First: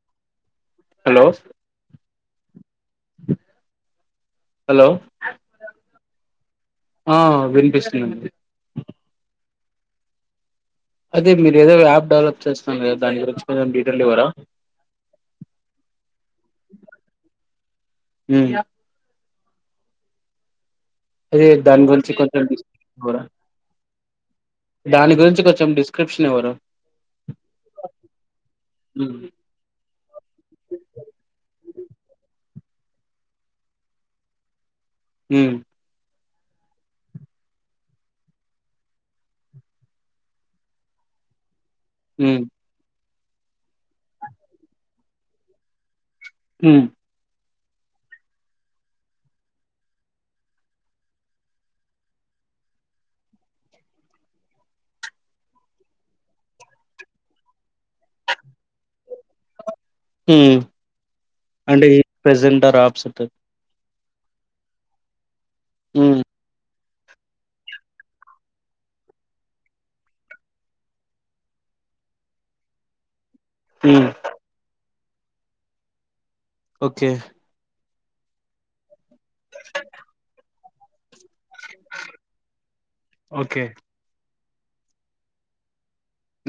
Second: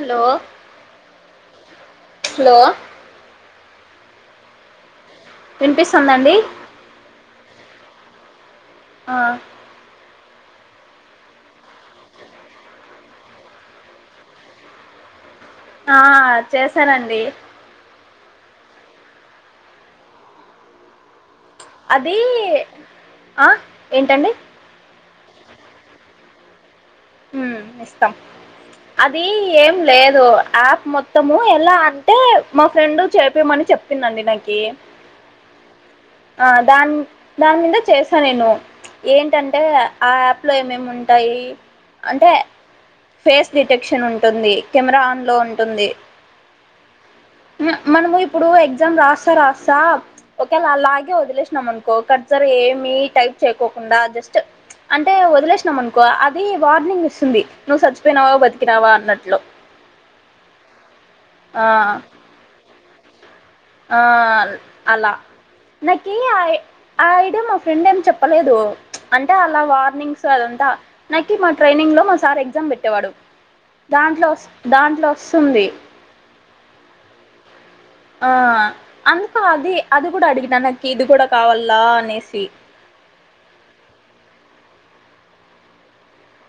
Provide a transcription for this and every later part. Hello hello hello hello వినిపిస్తుందా అండి ఆ వినిపిస్తుందండి ఆ అదే మీరు ఏదో యాప్ డెవలప్ చేస్తున్నాను కదా దాని గురించి కొంచెం డీటెయిల్ ఇవ్వరా ఆ చేశానండి హ్మ్ అదే దాని అది గురించి కొంచెం తెలుసుకోరా ఆ ఏంటండి దాని గురించి కొంచెం డిస్క్రిప్షన్ ఇవ్వరా హ్మ్ ఇస్తాం ఉమ్ అది ఏం లేదు యాప్ మొత్తము ఎలా అంటే మా ఫ్రెండ్ చేపిమని చెప్పిందండి నాకి హ్మ్ ఆ దాని దాని మీద చేసా నేను ఏంటంటే ఆ యాప్ లో ఏమేమి ఉంటాయి అంటే ఉమ్ ఫేస్ డిటెక్షన్ ఉంటుంది కెమెరా ఆన్లో ఉంటుంది హ్మ్ మనము ఇప్పుడు ఎగ్జామ్ రాస్తా రాస్తా ఒకేలా అలాగ వదిలేసినాం అనుకో కర్సర్ ఏమి టైప్ చేయకోకుండా జస్ట్ అంటే వదిలేసినాం అనుకో అది వార్నింగ్ ఇస్తుంది నువ్వు చచ్చిపోయినావా బతికి నావా అన్నట్లు హ్మ్ ఆ అంటే ఈ ప్రెజెంట్ ఆర్ ఆప్సంట్ ఆ అలా నా కీ ఉమ్ ఆ ఆ ఐడి మా ఫ్రెండ్ ఏం చెప్పలేదు అంటే అలా వార్నింగ్స్ అదంతా నాకి మా ట్రైనింగ్ లో మా సార్ ఎగ్జామ్ పెట్టేవాడు ఉమ్ దాంట్లో దాంట్లో వస్తుంది ఓకే ఆ అందుకు అది అది కూడా అడిగినకి ఇది కూడా కావాలా అనేసి ఓకే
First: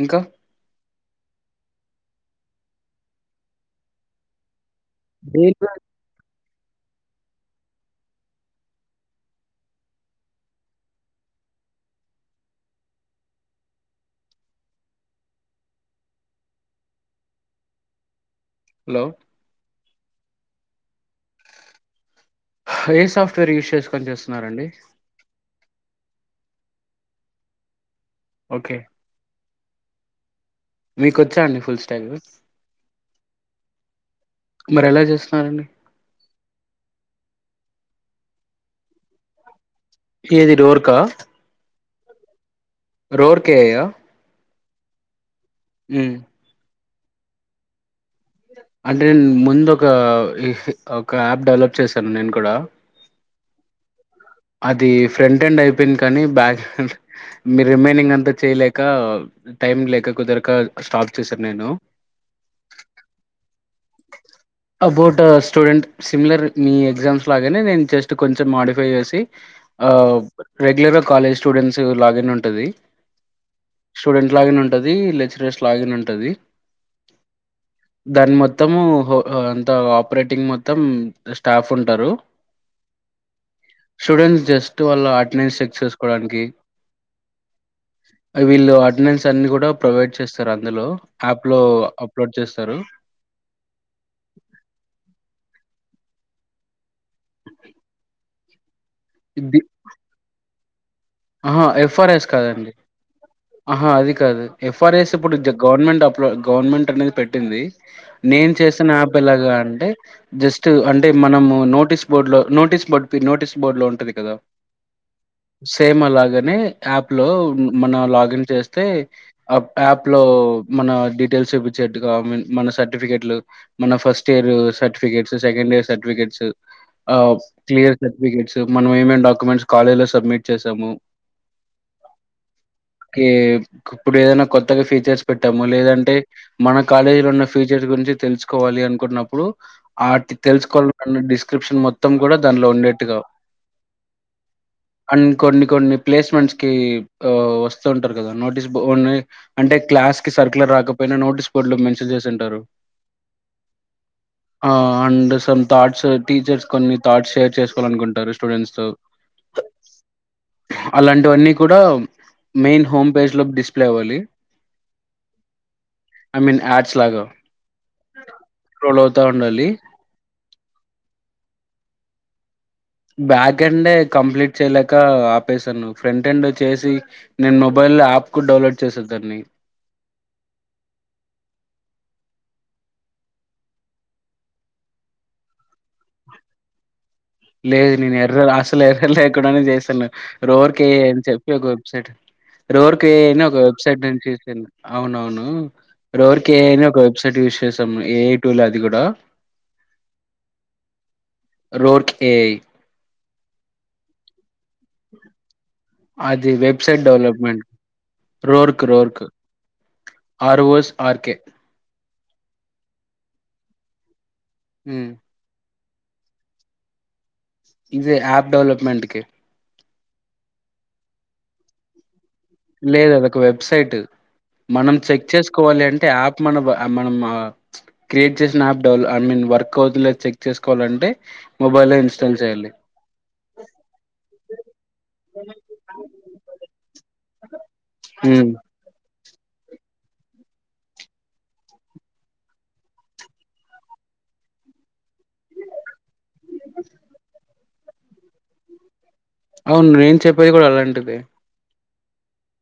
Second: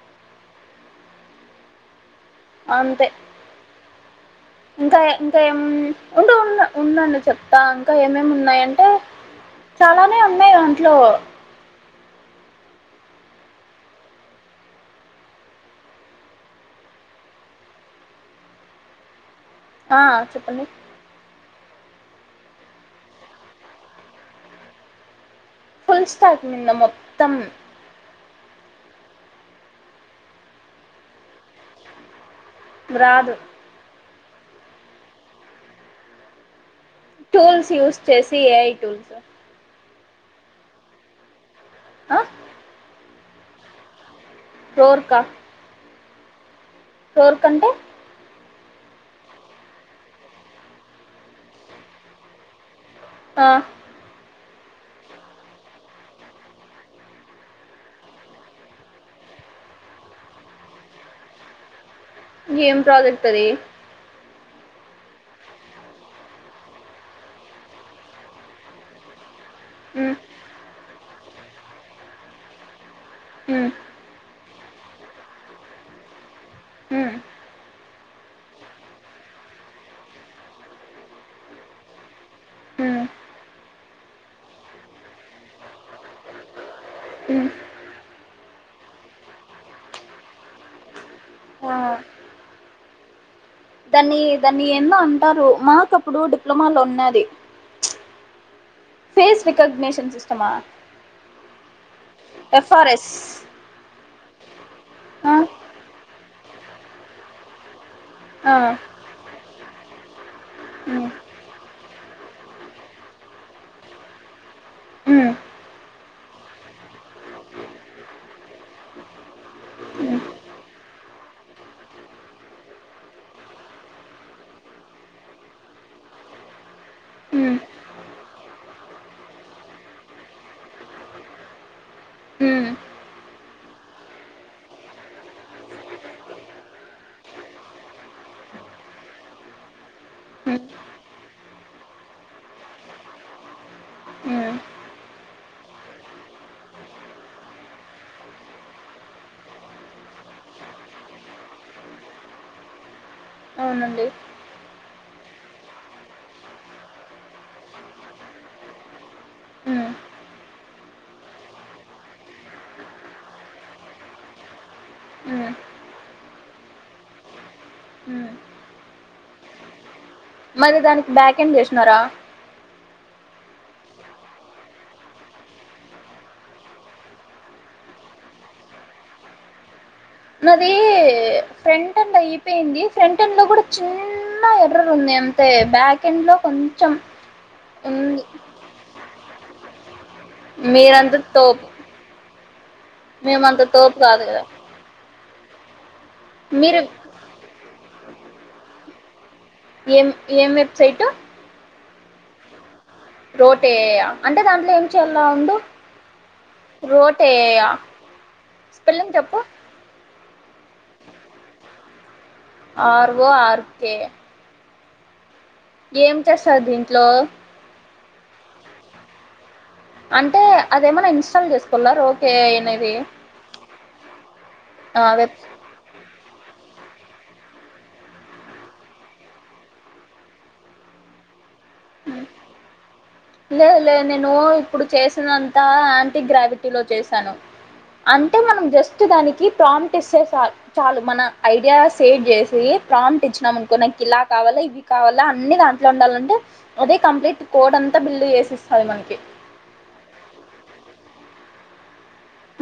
ఇంకా అంతే ఇంకా ఇంకా ఏం ఉండే ఉన్నా ఉండండి చెప్తా ఇంకా ఏమేమి ఉన్నాయంటే చాలానే ఉన్నాయి ఒంట్లో హలో ఆ చెప్పండి ఏ సాఫ్ట్వేర్ యూస్ చేసుకొని చేస్తున్నారండి ఫుల్ స్టాక్ మీద మొత్తం ఓకే మీకు వచ్చా అండి ఫుల్ స్టాగు రాదు మరి ఎలా చేస్తున్నారండి టూల్స్ యూస్ చేసి ఏఐ టూల్స్ ఏది డోర్కా ఆ రోర్కేయ చోర్కా హ్మ్ ఫోర్ కంటే అంటే ముందు ఒక ఒక యాప్ డెవలప్ చేశాను నేను కూడా ఆ అది ఫ్రంట్ హండ్ అయిపోయింది కని బ్యాక్ హండ్ మీ రిమైనింగ్ అంతా చేయలేక టైమ్ లేక కుదరక స్టార్ట్ చేశాను నేను ఏం ప్రాజెక్ట్ అది అబౌట్ స్టూడెంట్ సిమిలర్ మీ ఎగ్జామ్స్ లాగానే నేను జస్ట్ కొంచెం మాడిఫై చేసి ఆ ఉమ్, రెగ్యులర్గ కాలేజ్ స్టూడెంట్స్ లాగిన్ ఉంటది ఉ స్టూడెంట్ లాగిన్ ఉంటది లెక్చరర్స్ లాగిన్ ఉంటది ఉమ్, దని మొత్తము అంత ఆపరేటింగ్ మొత్తం స్టాఫ్ ఉంటరు ఉమ్, స్టూడెంట్స్ జస్ట్ వాళ్ళ అటెండెన్స్ చెక్ చేసుకోడానికి ఉమ్. వీళ్ళు అటెండెన్స్ అన్ని కూడా ప్రొవైడ్ చేస్తరు అందులో యాప్లో ఆ, అప్లోడ్ చేస్తరు దాన్ని దాన్ని ఎందో అంటరు మాకు అప్పుడు డిప్లొమాలో ఉన్నది ఫేస్ రికగ్నేషన్ సిస్టమా ఆహా ఎఫ్ఆర్ఎస్ కాదండి ఎఫ్ఆర్ఎస్ అహా అది కాదు ఎఫ్ఆర్ఎస్ ఆ, ఇప్పుడు గవర్నమెంట్ అప్ గవర్నమెంట్ అనేది పెట్టింది నేను ఆ, చేసిన యాప్ ఎలాగా అంటే జస్ట్ అంటే ఉమ్. మనము నోటీస్ బోర్డులో నోటీస్ బోర్డు పిన్ నోటీస్ బోర్డులో ఉంటది కదా హ్మ్. సేమ్ అలాగనే యాప్లో మన లాగిన్ చేస్తే అప్ యాప్లో హ్మ్. మన డీటెయిల్స్ చూపించేట్టుగా మి మన సర్టిఫికెట్లు మన first year certificates second year certificates ఆహ్ హ్మ్. క్లియర్ సర్టిఫికేట్స్ మనం ఏమేం డాక్యుమెంట్స్ కాలేజ్ లో సబ్మిట్ చేసము హు కే ఇప్పుడు ఏదైనా కొత్తగా ఫీచర్స్ పెట్టాము లేదంటే మన కాలేజీలో ఉన్న ఫీచర్స్ గురించి తెలుసుకోవాలి అనుకున్నప్పుడు ఆట్ హ్మ్. తెలుసుకోవాలన్న డిస్క్రిప్షన్ మొత్తం కూడా దానిలో ఉండేట్టుగా హ్మ్. అన్ని కొన్ని కొన్ని ప్లేస్మెంట్స్కి వస్తూ ఉంటరు కదా నోటీస్ బోని అంటే క్లాస్కి సర్కలర్ రాకపోయినా నోటీస్ బోర్డులో మెన్షన్ చేసి ఉంటరు అవునండి ఆ అండ్ సమ్ థాట్స్ టీచర్స్ కొన్ని థాట్స్ షేర్ చేసుకోవాలి అనుకుంటరు స్టూడెంట్స్తో హ్మ్. అలాంటివన్నీ కూడా మెయిన్ హోమ్ పేజ్లోకి డిస్ప్లే అవ్వాలి ఉ I mean ads hmm. Scroll అవుతా ఉండాలి మరి దానికి బ్యాక్ ఎండ్ చేసినరా బ్యాక్ ఎండే కంప్లీట్ చేయలేక ఆపేశాను ఫ్రంట్ ఎండ్ చేసి నేను మొబైల్లో యాప్కుడా డౌన్లోడ్ చేశాద్దాన్ని నాది ఫ్రంట్ ఎండ్ అయిపోయింది ఫ్రంట్ ఎండ్లో కూడా చిన్న ఎర్రర్ ఉంది అయితే బ్యాకెండ్లో కొంచం లేదు నేను ఎర్రర్ అసలే ఎర్రర్ లేకుండానే చేశాను రోర్కే మీరంత అని చెప్పి ఒక తోపు. వెబ్సైట్ రోర్కే అని ఒక మేమంత తోపు వెబ్సైట్ నేను కాదు గదా! చెసాను అవునవును రోర్కె ఏఐ మీరు అని ఒక వెబ్సైట్ యూజ్ చేసాము ఏఐ టూల్ అది కూడా ఏం ఏం వెబ్సైట్ రోర్ కెఐ రోటేయా అంటే దాంట్లో ఏం చేయాల ఉండు అది వెబ్సైట్ డెవలప్మెంట్ రోటేయా రోర్క్ స్పెల్లింగ్ రోర్క్ చెప్పు. ఆర్వోస్ ఆర్కే ఆర్ ఒ ఆర్కే ఉమ్ ఏం చేస్తరు దీంట్లో ఇది ఆప్ డెవలప్మెంట్కి అంటే అదేమన్నా ఇన్స్టాల్ చేస్ కొన్నారు ఓకే లేదు అది ఒక వెబ్సైట్ మనం ఆ చెక్ వెబ్ చేసు కోవాలి అంటే యాప్ మన మనం ఆ క్రియేట్ చేసిన యాప్ డెవ ఐ మీన్ వర్క్ అవుతదో లేదో చెక్ చేసుకోవాలంటే మొబైల్లో ఇన్స్టాలు చేయాలి లేదు లేదు నేను ఇప్పుడు చేసినంత యాంటీ గ్రావిట్ టీలో చేశాను అంటే ఉమ్. మనం జస్ట్ దానికి ప్రాంప్ట్ ఇస్తే చాలు చాలు మన ఐడియా సేట్ చేసి ప్రాంప్ట్ ఇచ్చినాం అనుకో నాకు ఇలా కావాల ఇవి కావాల అన్ని దాంట్లో ఉండాలంటే అదే కంప్లీట్ కోడ్ అంతా బిల్డ్ చేసిస్తది మనకి అవును నేను చెప్పేది కూడా అలాంటిదే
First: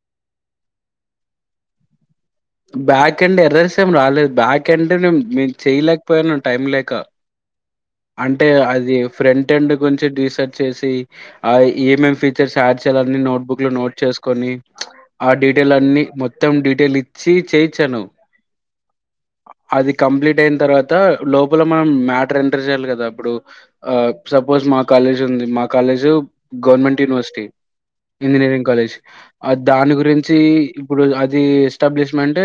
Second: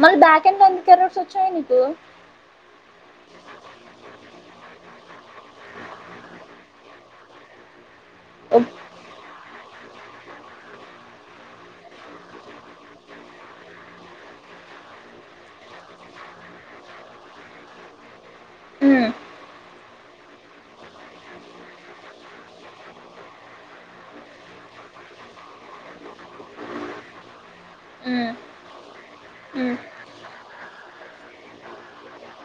మళ్ బ్యాక అండ్ లో ఎందుకు ఎర్రర్స్ వచ్చాయి నీకు బ్యాక్ అండ్ ఎర్రరిసేం రాలేదు బ్యాక్ అండ్ నేము చేయలేకపోయాను టైం లేక అంటే ఉమ్, అది ఫ్రంట్ ఎండ్ గురించి రీసర్చ్ చేసి అది ఏమ్ ఎం ఫీచర్స్ యాడ్ చేయాలని నోట్బుక్ లో నోట్ చేసుకొని ఆ డీటెయిల్ అన్ని మొత్తం డీటెయిల్ ఇచ్చి చేయిచ్చాను ఉమ్, అది కంప్లీట్ అయిన తర్వాత లోపల మనం మ్యాటర్ ఎంటర్ చేయాలి కదా అప్పుడు ఆ సపోజ్ మా కాలేజ్ ఉంది మా college government university um, engineering college ఆ ఉమ్, దాని గురించి ఇప్పుడు అది establishment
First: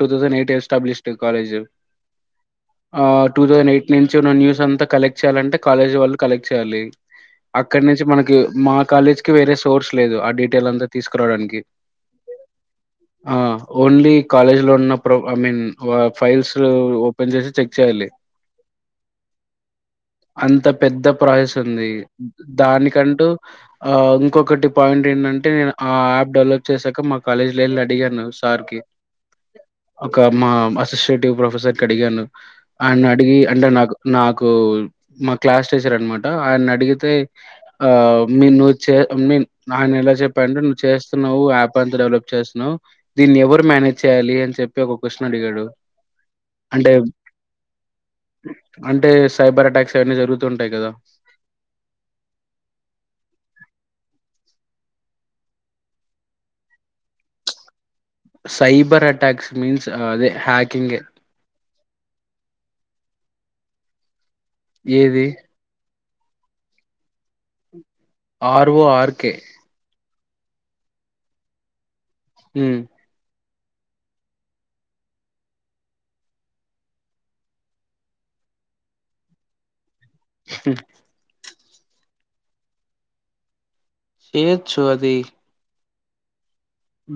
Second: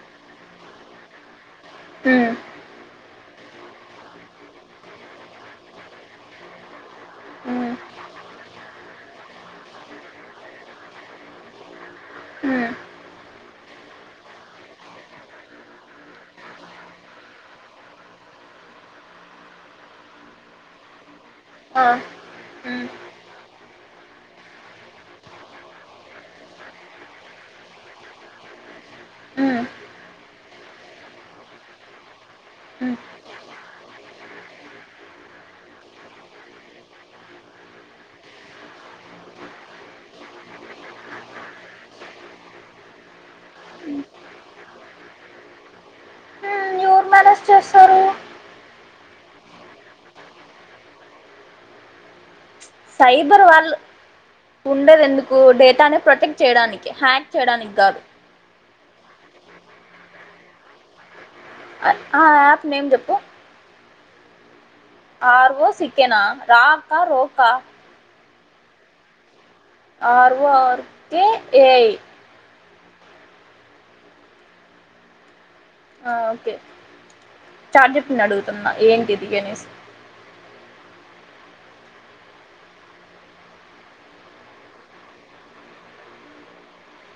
two thousand eight established college um, ఆ టూ థౌసండ్ ఎయిట్ నుంచి ఉన్న న్యూస్ అంతా కలెక్ట్ చేయాలంటే కాలేజ్ వాళ్ళు కలెక్ట్ చేయాలి ఉమ్, అక్కడ నుంచి మనకి మా కాలేజ్కి వేరే సోర్స్ లేదు ఆ డీటెయిల్ అంతా తీసుకురావడానికి హ ఆ ఓన్లీ కాలేజ్ లో ఉన్న pro I mean files open చేసి చెక్ చేయాలి అంత పెద్ద ప్రాసెస్ ఆ, ఉంది ఉమ్, దానికంటూ ఆ ఇంకొకటి పాయింట్ ఏంటంటే నేను ఆ యాప్ డెవలప్ చేసాక మా కాలేజ్ లో ఎల్లి అడిగా సార్ కి ఉమ్, ఒక మా అసస్యేటివ్ ప్రొఫెసర్ కి అడిగాను ఉమ్. అయాన అడిగి అంటే నాకు నాకు మా క్లాస్ టీచర్ అనమాట ఆయన అడిగితే ఆ మీ నువ్వు మీ ఆయన ఎలా చెప్పాంటే నువ్వు చేస్తున్నావు యాప్ అంతా డెవలప్ చేస్తున్నావ్ దీన్ని ఎవరు మేనేజ్ చేయాలి అని చెప్పి ఒక క్వశ్న్ అడిగాడు అంటే మనస్ చుస్తారు అంటే సైబర్ అటాక్స్ అవన్నీ జరుగుతుంటాయి కదా సైబర్ వాళ్ళు ఉండేది ఎందుకు డేటాని ప్రొటెక్ట్ చేయడానికి హ్యాక్ చేయడానికి కాదు సైబర్ అటాక్స్ మీన్స్ అదే హ్యాకింగ్ గే ఆ యాప్ నేమ్ చెప్పు ఏది? ఆరువో సక్కేనా రాకా రోకా ఆరు ఓ ఆర్కే ఆరు ఓ ఆర్ కే ఏఐ మ్ ఆ okay chat G. P. T అడుగుతున్నా ఏంటి దిగనేసి మ్ ఏచువది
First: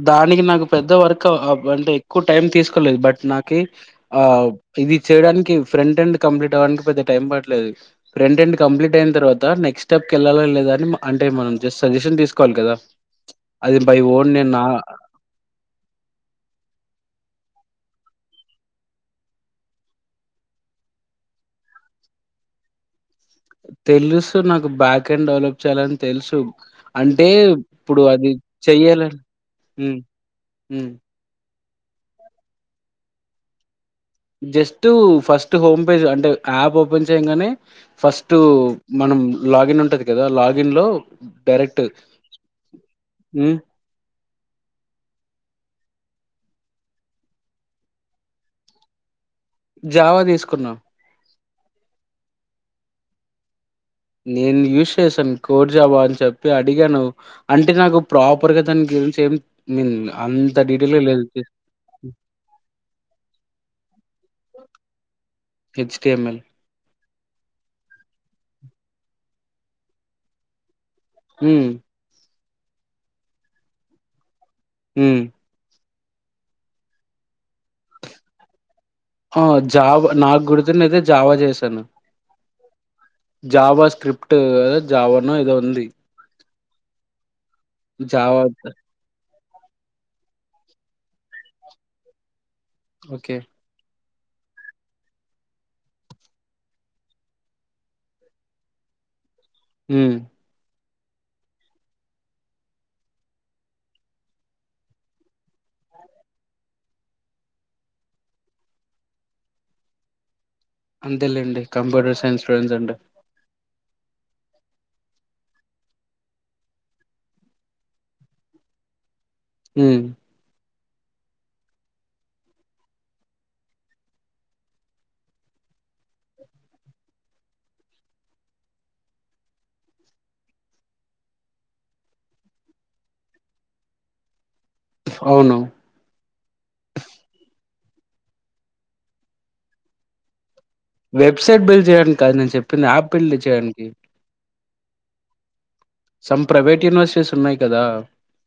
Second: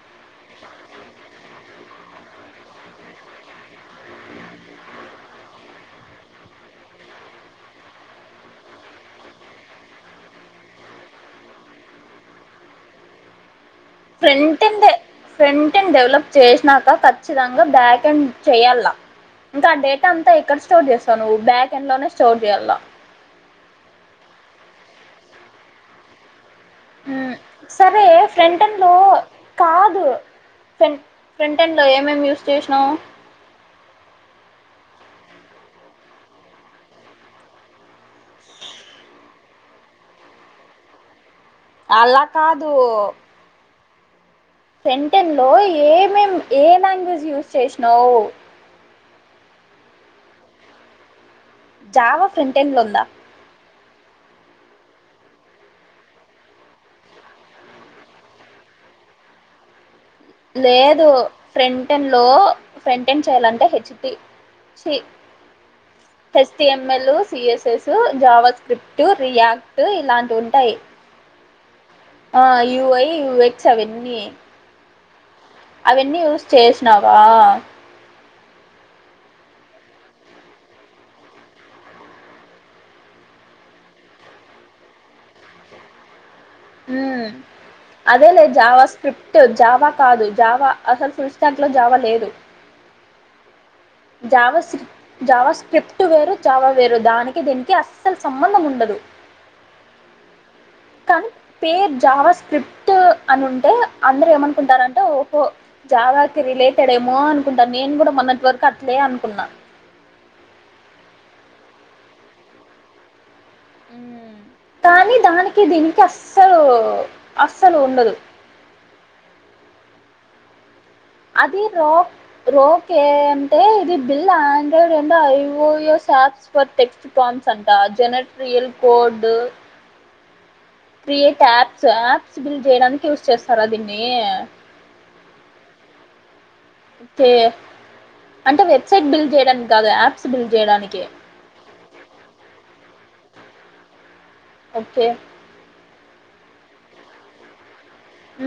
దానికి నాకు పెద్ద వర్క్ ఆ అంటే ఎక్కువ టైం తీసుకోలేదు బట్ నాకి ఆ ఇది చేయడానికి ఫ్రంట్ అండ్ కంప్లీట్ అవ్వడానికి పెద్ద టైం పట్లేదు ఫ్రంట్ ఎండ్ కంప్లీట్ అయిన తర్వాత నెక్స్ట్ స్టెప్కి వెళ్ళాలా లే అని అంటే మనం సజెషన్స్ తీసుకోవాలి కదా. అది బై ఓ ఫ్రంట్ ఎండ్ ఏ ఫ్రంట్ ఎండ్ డెవలప్ చేసినాక ఖచ్చితంగా బ్యాక్ ఎండ్ చేయాలా. ఇంకా ఆ డేటా అంతా ఎక్కడ స్టోర్ చేసారు బ్యాక్ ఎండ్ లోనే స్టోర్ చేయాలా తెలుసు నాకు బ్యాక్ ఎండ్ డెవలప్ చేయాలని తెలుసు అంటే ఇప్పుడు సరే అది ఫ్రంటప్పో చెయ్యాలని హ్మ్ కాదు హ్మ్ ఫ్రెం ఫ్రంట్ ఎండ్లో ఏమేం యూస్ చేసినావ్ జస్ట్ ఫస్ట్ హోమ్ పేజ్ అంటే యాప్ ఓపెన్ చేయంగానే ఫస్ట్ మనం లాగిన్ ఉంటది కదా లాగిన్ లో డైరెక్ట్ అలా కాదు మ్ ఫ్రంట్ ఎండ్ లో ఏ మేం ఏ లాంగ్వేజ్ యూజ్ చేసినావు? జావా తీసుకున్నా జావ ఫ్రంట్ ఎండ్ లో ఉందా నేను యూస్ చేశాను కోర్ జావా అని చెప్పి అడిగాను అంటే నాకు ప్రాపర్గా దాని గురించి ఏం ఐ మీన్ అంత డీటెయిల్ గా లేదు ఫ్రంట్ ఎండ్లో ఫ్రెంట్ ఎండ్ చేయాలంటే హెచ్టి చీ H T M L ఎస్టిఎంఎల్ CSS JavaScript React ఇలాంటి ఉంటాయి మ్ ఆ యుఐ యుూఎక్స్ అవి అన్ని మ్ అవన్నీ యూస్ చేసినావా ఆ జావా నాకు గుర్తుని అయితే జావా చేశాను జావా స్క్రిప్ట జావానో ఏదో ఉంది మ్ అదేలే జావా స్ స్క్రిప్ట్ జావా కాదు జావా అసలు ఫుల్ స్టాక్ లో జావా లేదు ఓకే జావా స్ జావా స్క్రిప్ట్ వేరు, జావా వేరు దానికి దీనికి అస్సలు సంబంధం ఉండదు. మ్ కానీ పేర్ జావా స్క్రిప్ట్ అని ఉంటే అందరు ఏమనుకుంటారంటే, ఓహో! జావాకి రిలేటెడ్ ఏమో అనుకుంటాన నేను కూడా మొన్నటి వరకు అట్లే అనుకున్నా అంతేలేండి, కంప్యూటర్ సైన్స్ స్టూడెట్స్ అంటే. కానీ దానికి దీనికి అస్సలు అస్సలు ఉండదు ఊ అది రో రోకే అంటే ఇది బిల్ ఆండ్రాయిడ్ అం ఐఓయోప్స్ ఫర్ టెక్స్ ఫార్మ్స్ అంట జెనట్రిల్ code create apps apps build చేయడానికి యూస్ చేస్తారది మీ అవును ఓకే అంటే వెబ్సైట్ బిల్డ్ చేయడానికి కాదు యాప్స్ బిల్డ్ చేయడానికి వెబ్సైట్ బిల్డ్ చేయడానికి కాదు నేను చెప్పింది యాప్ బిల్డ్ చేయడానికి ఓకే సమ్ ప్రైవేట్ యూనివర్సిటీస్ ఉన్నాయి కదా ఊ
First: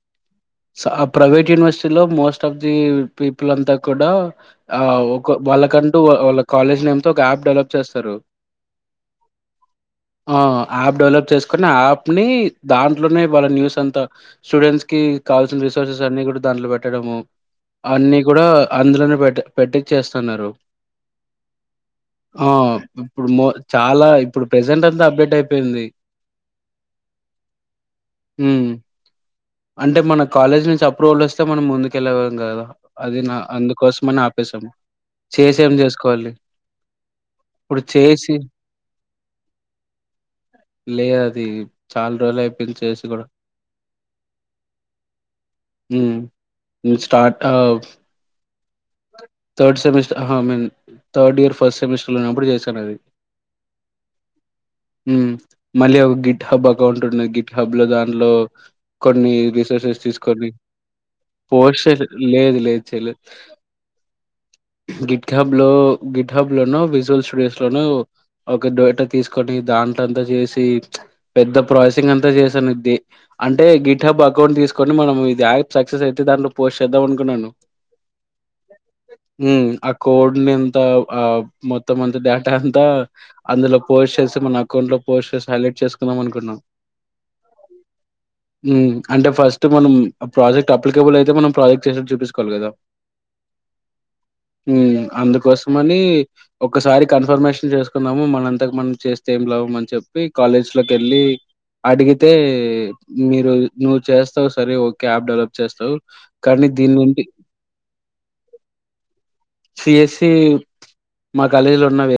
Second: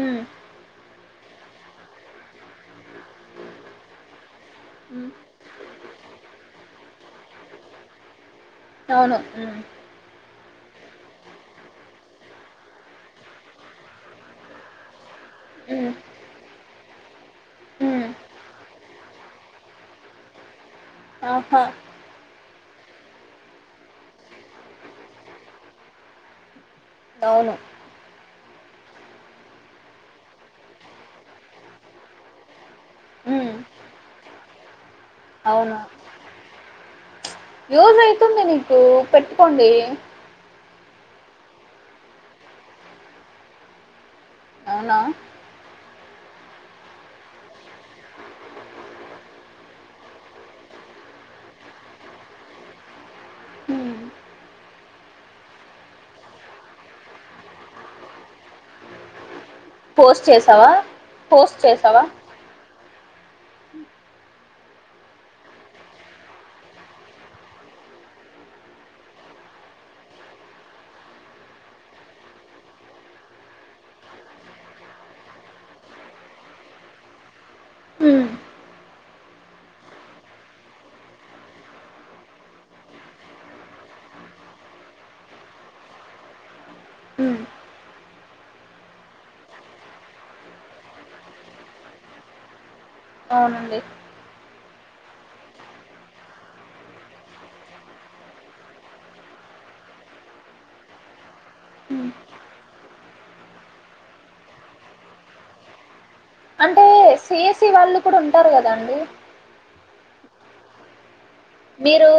ఆ ప్రైవేట్ యూనివర్సిటీ లో మోస్ట్ ఆఫ్ ది పీపుల్ అంతా కూడా ఆ మ్మ్. ఒక వాళ్ళకంటూ వాళ్ళ కాలేజ్ నేమ్తో ఒక యాప్ డెవలప్ చేస్తారు అవును ఉ ఆ యాప్ డెవలప్ చేసుకుని ఆ యాప్ ని దాంట్లోనే వాళ్ళ న్యూస్ అంతా స్టూడెంట్స్ కావాల్సిన మ్మ్. రిసోర్సెస్ అన్ని కూడా దాంట్లో పెట్ పెట్టడము మ్మ్. అన్ని కూడా అందులోనే పెట్ పెట్టి చేస్తున్నారు ఆహా ఆ ఇప్పుడు మో చాలా ఇప్పుడు ప్రజెంట్ అంతా అప్డేట్ అయిపోయింది అవును ఊ అంటే మన కాలేజ్ నుంచి అప్రూవల్ వస్తే మనం ముందుకెళ్ళం కదా అది నా మ్మ్. అందుకోసమని ఆపేశాము చేసేం అవును చేసుకోవాలి ఇప్పుడు యూజ్ చేసి అవుతుంది నీకు పెట్టుకోండి లేదు అది చాలా రోజులు అయిపోయింది చేసి కూడా అవునా ఉ నువ్ స్టార్టప్ థర్డ్ సెమిస్టర్న్ ఆహా మేం థర్డ్ ఇయర్ ఫస్ట్ సెమిస్టర్ లో ఉన్నప్పుడు చేశాను అది మ్మ్. ఉ మళ్ళీ ఒక గిట్ హబ్ అకౌంట్ ఉండది గిట్ హబ్ లో దాంట్లో కొన్ని రిసోర్సెస్ పోస్ట్ తీసుకొని చేసావా పోస్ట్ పోస్ చెయ్ చేసావా లేదు లేదు చేయలేదు గిట్ హాబ్ లో గిట్ హాబ్ లోను విజువల్ స్టూడియోస్ లోను ఒక డోటా తీసుకొని దాంట్ అంతా చేసి ప్చ్ పెద్ద ప్రాసెసింగ్ అంతా చేసాను ఇది అంటే గిట్హాబ్ అకౌంట్ తీసుకొని మనం ఇది యాప్ సక్సెస్ అయితే దాంట్లో పోస్ట్ చేద్దాం అనుకున్నాను హ్మ్. ఉ ఆ కోడ్ ని ఎంత ఆ మొత్తం అంత డేటా అంతా అందులో పోస్ట్ చేసి మన అకౌంట్ లో పోస్ట్ చేసి హైలైట్ చేసుకుందాం అనుకున్నాం ఊ ఉ అంటే ఫస్ట్ మనం ఆ ప్రాజెక్ట్ అప్లికేబుల్ అయితే మనం ప్రాజెక్ట్ చేసేట్టు చూపిచుకోవాలి కదా అవునండి ఊ అందుకోసమని ఒక్కసారి కన్ఫర్మేషన్ చేసుకున్నాము మనంతకు మనం చేస్తే ఏం లభం అని చెప్పి కాలేజ్ లోకి వెళ్ళి హ్మ్. అడిగితే మీరు నువ్వు చేస్తావు సరే ఓ క్యాబ్ డెవలప్ చేస్తావు కానీ అంటే దీని నుండి" సీస్ఈ వాళ్ళు కూడా ఉంటారు కదా అండి సిఎస్సి మా కాలేజీ లో మీరు ఉన్నవె